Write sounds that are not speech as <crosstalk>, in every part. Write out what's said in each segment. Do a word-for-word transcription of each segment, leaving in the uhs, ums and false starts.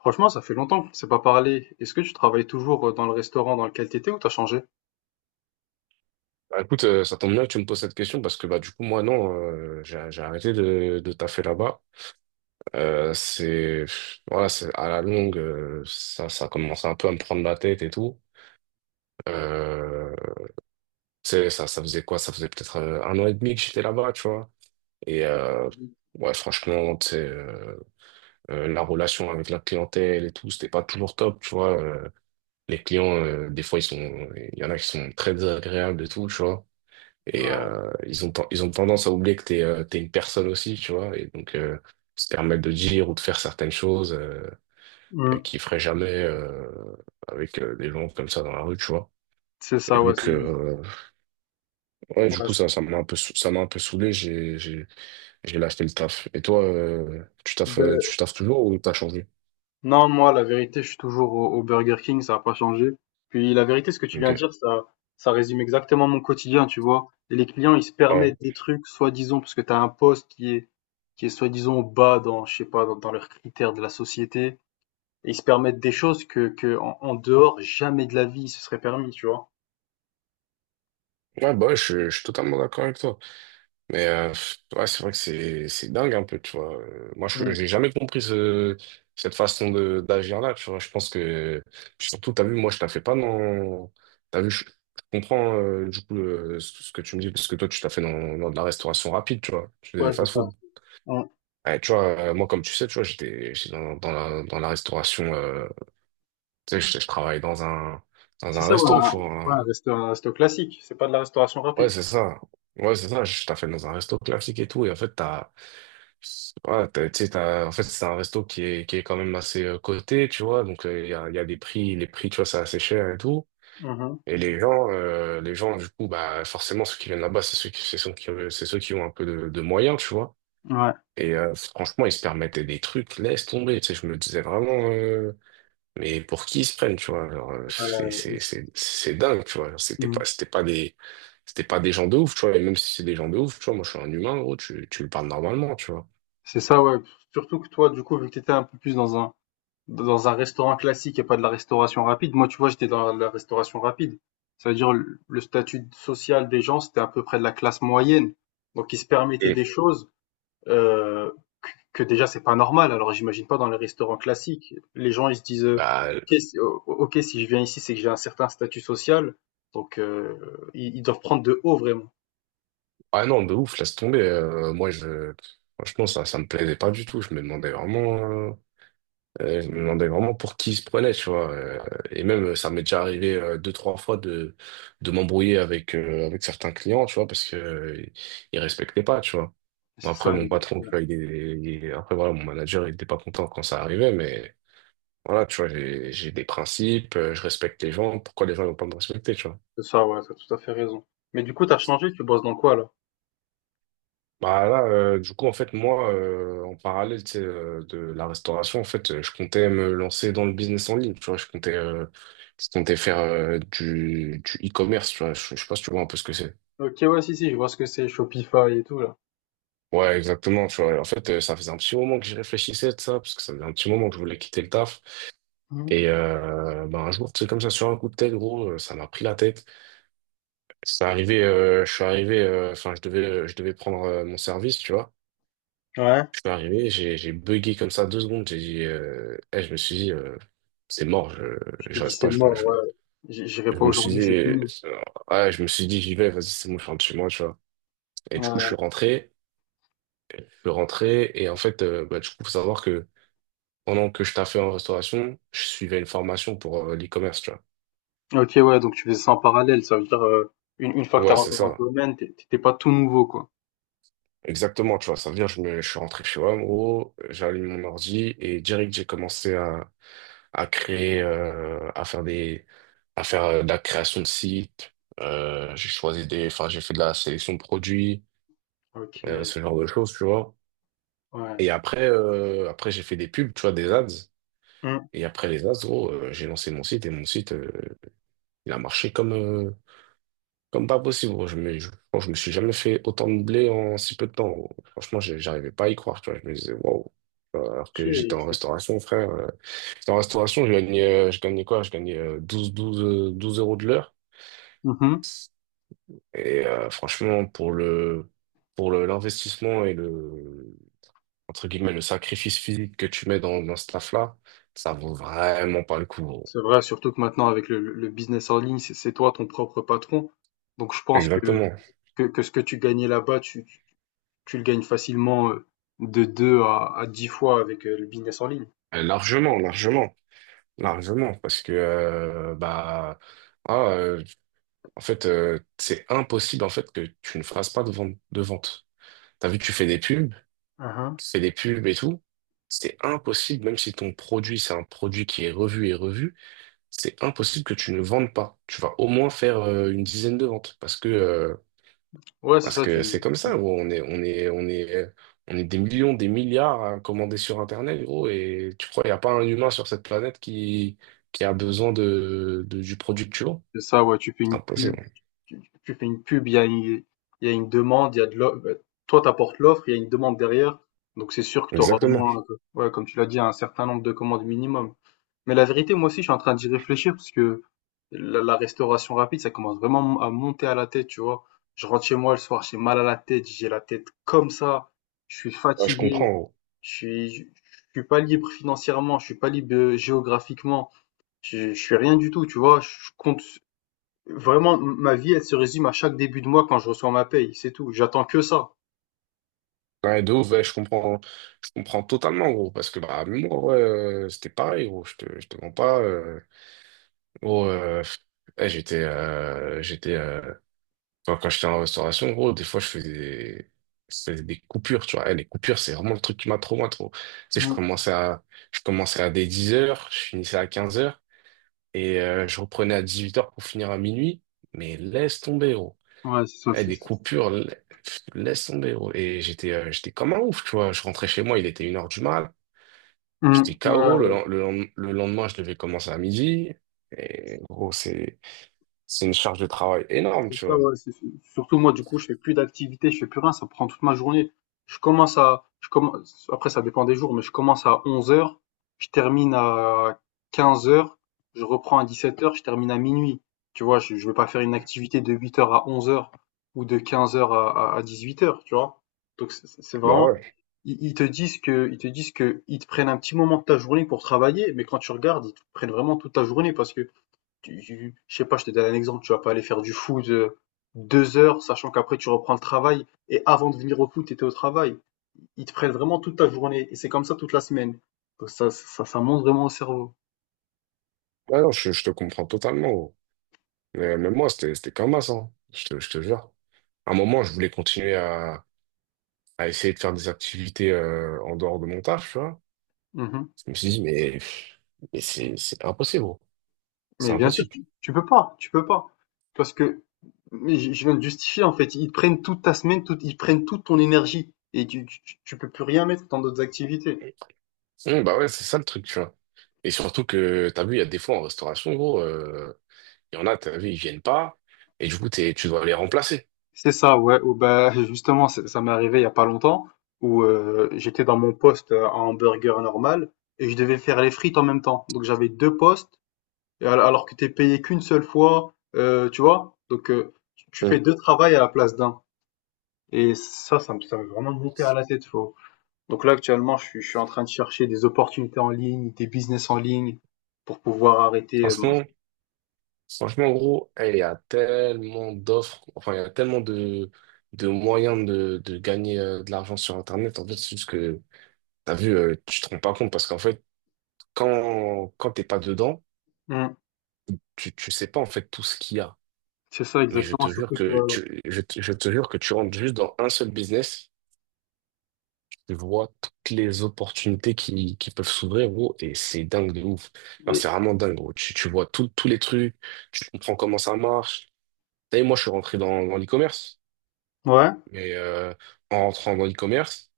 Franchement, ça fait longtemps qu'on ne s'est pas parlé. Est-ce que tu travailles toujours euh, dans le restaurant dans lequel tu étais ou t'as changé? Bah, écoute, euh, ça tombe bien que tu me poses cette question parce que bah du coup moi non, euh, j'ai j'ai arrêté de, de taffer là-bas. Euh, c'est pff, voilà, c'est à la longue, euh, ça ça commence un peu à me prendre la tête et tout. Euh, Tu sais, ça ça faisait quoi? Ça faisait peut-être euh, un an et demi que j'étais là-bas, tu vois. Et euh, Mhm. ouais, franchement, tu sais, euh, euh, la relation avec la clientèle et tout, c'était pas toujours top, tu vois. Euh, les clients, euh, des fois ils sont, il y en a qui sont très désagréables et tout, tu vois. Et Ouais. euh, ils ont, ten- ils ont tendance à oublier que t'es euh, t'es une personne aussi, tu vois. Et donc, euh, se permettre de dire ou de faire certaines choses euh, euh, Mm. qu'ils feraient jamais euh, avec euh, des gens comme ça dans la rue, tu vois. C'est Et ça, ouais. c'est- donc, ouais, euh, ouais, du coup, c'est- ça, ça m'a un peu, sou- ça m'a un peu saoulé. J'ai, j'ai, j'ai lâché le taf. Et toi, euh, tu taffes, euh, Ben, tu taffes toujours ou t'as changé? non, moi, la vérité, je suis toujours au, au Burger King, ça n'a pas changé. Puis la vérité, ce que tu viens de dire, Ok. ça, ça résume exactement mon quotidien, tu vois. Et les clients, ils se Ouais. permettent des trucs, soi-disant, parce que tu as un poste qui est, qui est soi-disant bas dans, je sais pas, dans, dans leurs critères de la société. Et ils se permettent des choses que, que en, en dehors, jamais de la vie, ils se seraient permis, tu vois. Ouais, bah, ouais, je, je suis totalement d'accord avec toi. Mais euh, pff, ouais, c'est vrai que c'est c'est dingue un peu, tu vois. Euh, Moi, je Mm. j'ai jamais compris ce, cette façon de d'agir là, tu vois. Je pense que puis surtout, t'as vu, moi, je la fais pas dans. T'as vu, je, je comprends euh, du coup le- ce ce que tu me dis parce que toi, tu t'as fait dans, dans de la restauration rapide, tu vois. Tu fais Ouais, des c'est ça. fast-food. Ouais, tu vois, euh, moi, comme tu sais, tu vois, j'étais j'étais dans, dans la dans la restauration. Euh, tu sais, je, je travaille dans un dans C'est un ça, ouais, resto, un, tu ouais, un vois. resto, un resto classique, c'est pas de la restauration Ouais, rapide. c'est ça. Ouais, c'est ça. Je t'ai fait dans un resto classique et tout, et en fait, t'as ouais, t'as- tu sais, t'as- en fait, c'est un resto qui est, qui est quand même assez euh, coté, tu vois. Donc, euh, il y a, il y a des prix, les prix, tu vois, c'est assez cher et tout. Mhm. Et les gens, euh, les gens, du coup, bah, forcément, ceux qui viennent là-bas, c'est ceux qui, c'est ceux qui, euh, c'est ceux qui ont un peu de, de moyens, tu vois. Ouais. Et euh, franchement, ils se permettaient des trucs, laisse tomber. Tu sais, je me disais vraiment, euh, mais pour qui ils se prennent, tu vois? Genre, euh, c'est, Euh, c'est, c'est, c'est dingue, tu vois. Genre, C'était mhm. pas, c'était pas des, c'était pas des gens de ouf, tu vois. Et même si c'est des gens de ouf, tu vois, moi, je suis un humain, gros, tu, tu me parles normalement, tu vois. C'est ça, ouais. Surtout que toi, du coup, vu que t'étais un peu plus dans un, dans un restaurant classique et pas de la restauration rapide, moi, tu vois, j'étais dans la restauration rapide. Ça veut dire le le statut social des gens, c'était à peu près de la classe moyenne. Donc, ils se permettaient Et des choses euh, que déjà c'est pas normal. Alors j'imagine pas dans les restaurants classiques. Les gens ils se disent euh, bah, ok, si- o- ok, si je viens ici c'est que j'ai un certain statut social, donc euh, ils, ils doivent prendre de haut vraiment. ah non, de ouf, laisse tomber. Euh, moi, je, franchement, ça, ça me plaisait pas du tout. Je me demandais vraiment, euh, euh, je me demandais vraiment pour qui il se prenait, tu vois. Euh, et même, euh, ça m'est déjà arrivé euh, deux, trois fois de, de m'embrouiller avec, euh, avec certains clients, tu vois, parce que, euh, ils respectaient pas, tu vois. Bon, C'est après, ça, mon euh, patron, tu vois, il est, il est- après, voilà, mon manager, il était pas content quand ça arrivait, mais voilà, tu vois, j'ai, j'ai des principes, euh, je respecte les gens. Pourquoi les gens ne vont pas me respecter, tu vois? c'est ça, ouais, t'as tout à fait raison. Mais du coup t'as changé, tu bosses dans quoi là? Bah là, euh, du coup, en fait, moi, euh, en parallèle, tu sais, euh, de la restauration, en fait, euh, je comptais me lancer dans le business en ligne, tu vois, je comptais, euh, je comptais faire euh, du, du e-commerce, tu vois, je, je sais pas si tu vois un peu ce que c'est. Ok, ouais, si si, je vois ce que c'est, Shopify et tout là. Ouais, exactement, tu vois, en fait, euh, ça faisait un petit moment que j'y réfléchissais de ça, parce que ça faisait un petit moment que je voulais quitter le taf, Mhm. et euh, bah, un jour, tu sais, comme ça, sur un coup de tête, gros, euh, ça m'a pris la tête. C'est arrivé, euh, je suis arrivé, euh, enfin, je devais, euh, je devais prendre euh, mon service, tu vois. Ouais. Je suis arrivé, j'ai j'ai bugué comme ça deux secondes. J'ai dit, euh, eh, je me suis dit, euh, c'est mort, je, Tu t'es je dit reste c'est pas. Je me, mort, je me- ouais. J- J'irai je pas me suis dit, aujourd'hui, c'est euh, fini. ouais, je me suis dit, j'y vais, vas-y, c'est bon, je rentre chez moi, tu vois. Et du coup, je Ouais. suis rentré, je suis rentré, et en fait, euh, bah, du coup, faut savoir que pendant que je taffais en restauration, je suivais une formation pour euh, l'e-commerce, tu vois. Ok, ouais, donc tu faisais ça en parallèle, ça veut dire euh, une, une fois que t'as Ouais, c'est rentré dans le ça. domaine, t'es t'étais pas tout nouveau quoi. Exactement, tu vois. Ça veut dire, je me, je suis rentré chez moi, en gros, j'ai allumé mon ordi, et direct, j'ai commencé à à créer, euh, à faire des, à faire euh, de la création de sites. Euh, j'ai choisi des, enfin, j'ai fait de la sélection de produits, Ok. euh, ce genre de choses, tu vois. Ouais. Et après, euh, après, j'ai fait des pubs, tu vois, des ads. Mmh. Et après les ads, gros, euh, j'ai lancé mon site et mon site, euh, il a marché comme, euh, comme pas possible. Gros. Je me, je, je me suis jamais fait autant de blé en si peu de temps. Gros. Franchement, j'ai- j'arrivais pas à y croire, tu vois. Je me disais, waouh. Alors que j'étais en OK. restauration, frère. euh, J'étais en restauration, je gagnais, euh, je gagnais quoi? Je gagnais euh, douze, douze euh, douze euros de l'heure. Mmh. Et euh, franchement, pour le, pour le- l'investissement et le, entre guillemets, le sacrifice physique que tu mets dans, dans ce taf-là, ça vaut vraiment pas le coup. Gros. C'est vrai, surtout que maintenant avec le le business en ligne, c'est c'est toi ton propre patron. Donc je pense que Exactement. que que ce que tu gagnais là-bas, tu tu tu le gagnes facilement, heu, de deux à à dix fois avec, heu, le business en ligne. Euh, Largement, largement, largement. Parce que, euh, bah, ah, euh, en fait, euh, c'est impossible, en fait, que tu ne fasses pas de vente, de vente. T'as vu, tu fais des pubs. Mmh. Tu fais des pubs et tout, c'est impossible, même si ton produit, c'est un produit qui est revu et revu, c'est impossible que tu ne vendes pas. Tu vas au moins faire euh, une dizaine de ventes parce que euh, Ouais, c'est parce ça, tu que c'est comme mmh, ça, gros. On est on est on est on est des millions, des milliards à commander sur Internet, gros. Et tu crois, il n'y a pas un humain sur cette planète qui qui a besoin de, de- du produit que tu vends? c'est ça, ouais, tu fais C'est une pub, impossible. tu tu fais une pub, il y a une il y a une demande, il y a de l'off bah, toi t'apportes l'offre, il y a une demande derrière, donc c'est sûr que tu auras au Exactement. moins, heu, ouais, comme tu l'as dit, un certain nombre de commandes minimum. Mais la vérité, moi aussi, je suis en train d'y réfléchir parce que la, la restauration rapide, ça commence vraiment à monter à la tête, tu vois. Je rentre chez moi le soir, j'ai mal à la tête, j'ai la tête comme ça, je suis Ouais, je comprends. fatigué, Gros. je suis, je je suis pas libre financièrement, je suis pas libre euh, géographiquement, je, je suis rien du tout, tu vois. Je compte vraiment, ma vie, elle se résume à chaque début de mois quand je reçois ma paye, c'est tout. J'attends que ça. Ouais, de ouf, ouais, je comprends, je comprends totalement, gros, parce que bah, même moi, ouais, euh, c'était pareil, gros, je te, je te mens pas. Euh, gros, euh, ouais, j'étais, euh, j'étais, euh, enfin, quand j'étais en restauration, gros, des fois, je faisais des, je faisais des coupures, tu vois. Eh, les coupures, c'est vraiment le truc qui m'a trop, moi, trop. Tu sais, je Mm. commençais à, je commençais à des dix heures, je finissais à quinze heures, et euh, je reprenais à dix-huit heures pour finir à minuit, mais laisse tomber, gros. Ouais, c'est ça, Eh, c'est des ça. coupures, la- pff, laisse tomber, gros. Et j'étais euh, j'étais comme un ouf, tu vois. Je rentrais chez moi, il était une heure du mat. Mm. J'étais K O. Le, Ouais. len- le, len- le lendemain, je devais commencer à midi. Et gros, c'est c'est une charge de travail énorme, C'est tu ça, vois. ouais, c'est- c'est- Surtout moi, du coup, je fais plus d'activité, je fais plus rien, ça prend toute ma journée. Je commence à, je commence, après, ça dépend des jours, mais je commence à onze heures, je termine à quinze heures, je reprends à dix-sept heures, je termine à minuit. Tu vois, je, je vais pas faire une activité de huit heures à onze heures ou de quinze heures à, à, à dix-huit heures, tu vois. Donc, c'est c'est- c'est Bah vraiment, ouais. ils, ils te disent que, ils te disent que, ils te prennent un petit moment de ta journée pour travailler, mais quand tu regardes, ils te prennent vraiment toute ta journée parce que tu, je sais pas, je te donne un exemple, tu vas pas aller faire du foot euh, deux heures, sachant qu'après tu reprends le travail, et avant de venir au foot, tu étais au travail. Ils te prennent vraiment toute ta journée, et c'est comme ça toute la semaine. Donc ça, ça, ça monte vraiment au cerveau. Ah non, je, je te comprends totalement, gros. Mais même moi, c'était c'était comme ça, hein. Je te, je te jure. À un moment, je voulais continuer à, à essayer de faire des activités euh, en dehors de mon taf, tu vois. Mhm. Je me suis dit, mais, mais c'est c'est impossible, gros. C'est Mais bien sûr, impossible. tu, tu peux pas, tu peux pas. Parce que, mais je je viens de justifier, en fait, ils te prennent toute ta semaine, toute, ils prennent toute ton énergie, et tu, tu, tu peux plus rien mettre dans d'autres activités. Mmh, bah ouais, c'est ça le truc, tu vois. Et surtout que, t'as vu, il y a des fois en restauration, gros, euh, il y en a, t'as vu, ils viennent pas, et du coup, t'es, tu dois les remplacer. C'est ça, ouais, ou bah, <laughs> justement, ça ça m'est arrivé il y a pas longtemps où euh, j'étais dans mon poste euh, à hamburger normal et je devais faire les frites en même temps. Donc j'avais deux postes et al- alors que t'es payé qu'une seule fois, euh, tu vois. Donc euh, tu tu Mmh. fais deux travails à la place d'un. Et ça, ça me, ça me vraiment monté à la tête, faut. Donc là, actuellement, je suis, je suis en train de chercher des opportunités en ligne, des business en ligne pour pouvoir arrêter. euh, mon- Franchement, franchement, gros, eh, il y a tellement d'offres, enfin, il y a tellement de, de moyens de, de gagner euh, de l'argent sur Internet. En fait, c'est juste que, t'as vu, euh, tu te rends pas compte, parce qu'en fait, quand, quand t'es pas dedans, Hmm, tu, tu sais pas, en fait, tout ce qu'il y a. c'est ça Mais je exactement, te jure surtout que... que euh, tu, je, te- je te jure que tu rentres juste dans un seul business. Tu vois toutes les opportunités qui, qui peuvent s'ouvrir, gros, et c'est dingue de ouf. Enfin, c'est vraiment dingue, gros. Tu, tu vois tout- tous les trucs, tu comprends comment ça marche. T'as vu, moi, je suis rentré dans, dans l'e-commerce, Ouais, mais euh, en rentrant dans l'e-commerce,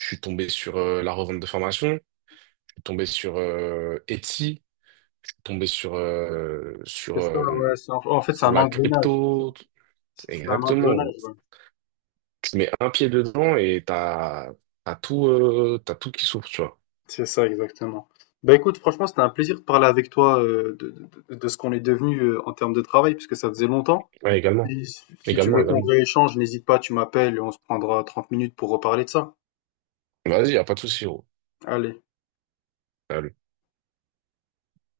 je suis tombé sur euh, la revente de formation, je suis tombé sur euh, Etsy, je suis tombé sur, euh, sur, c'est ça, ouais. euh, c'est- En en fait, c'est sur un la engrenage. crypto. C'est c'est un Exactement, engrenage, gros. ouais. Tu mets un pied dedans et t'as, t'as tout, euh, t'as tout qui s'ouvre, tu vois. C'est ça, exactement. Bah écoute, franchement, c'était un plaisir de parler avec toi euh, de, de- de de ce qu'on est devenu euh, en termes de travail, puisque ça faisait longtemps. Ouais, également. Et si si tu Également, veux qu'on également. rééchange, n'hésite pas, tu m'appelles et on se prendra trente minutes pour reparler de ça. Vas-y, y a pas de souci, gros. Allez. Salut.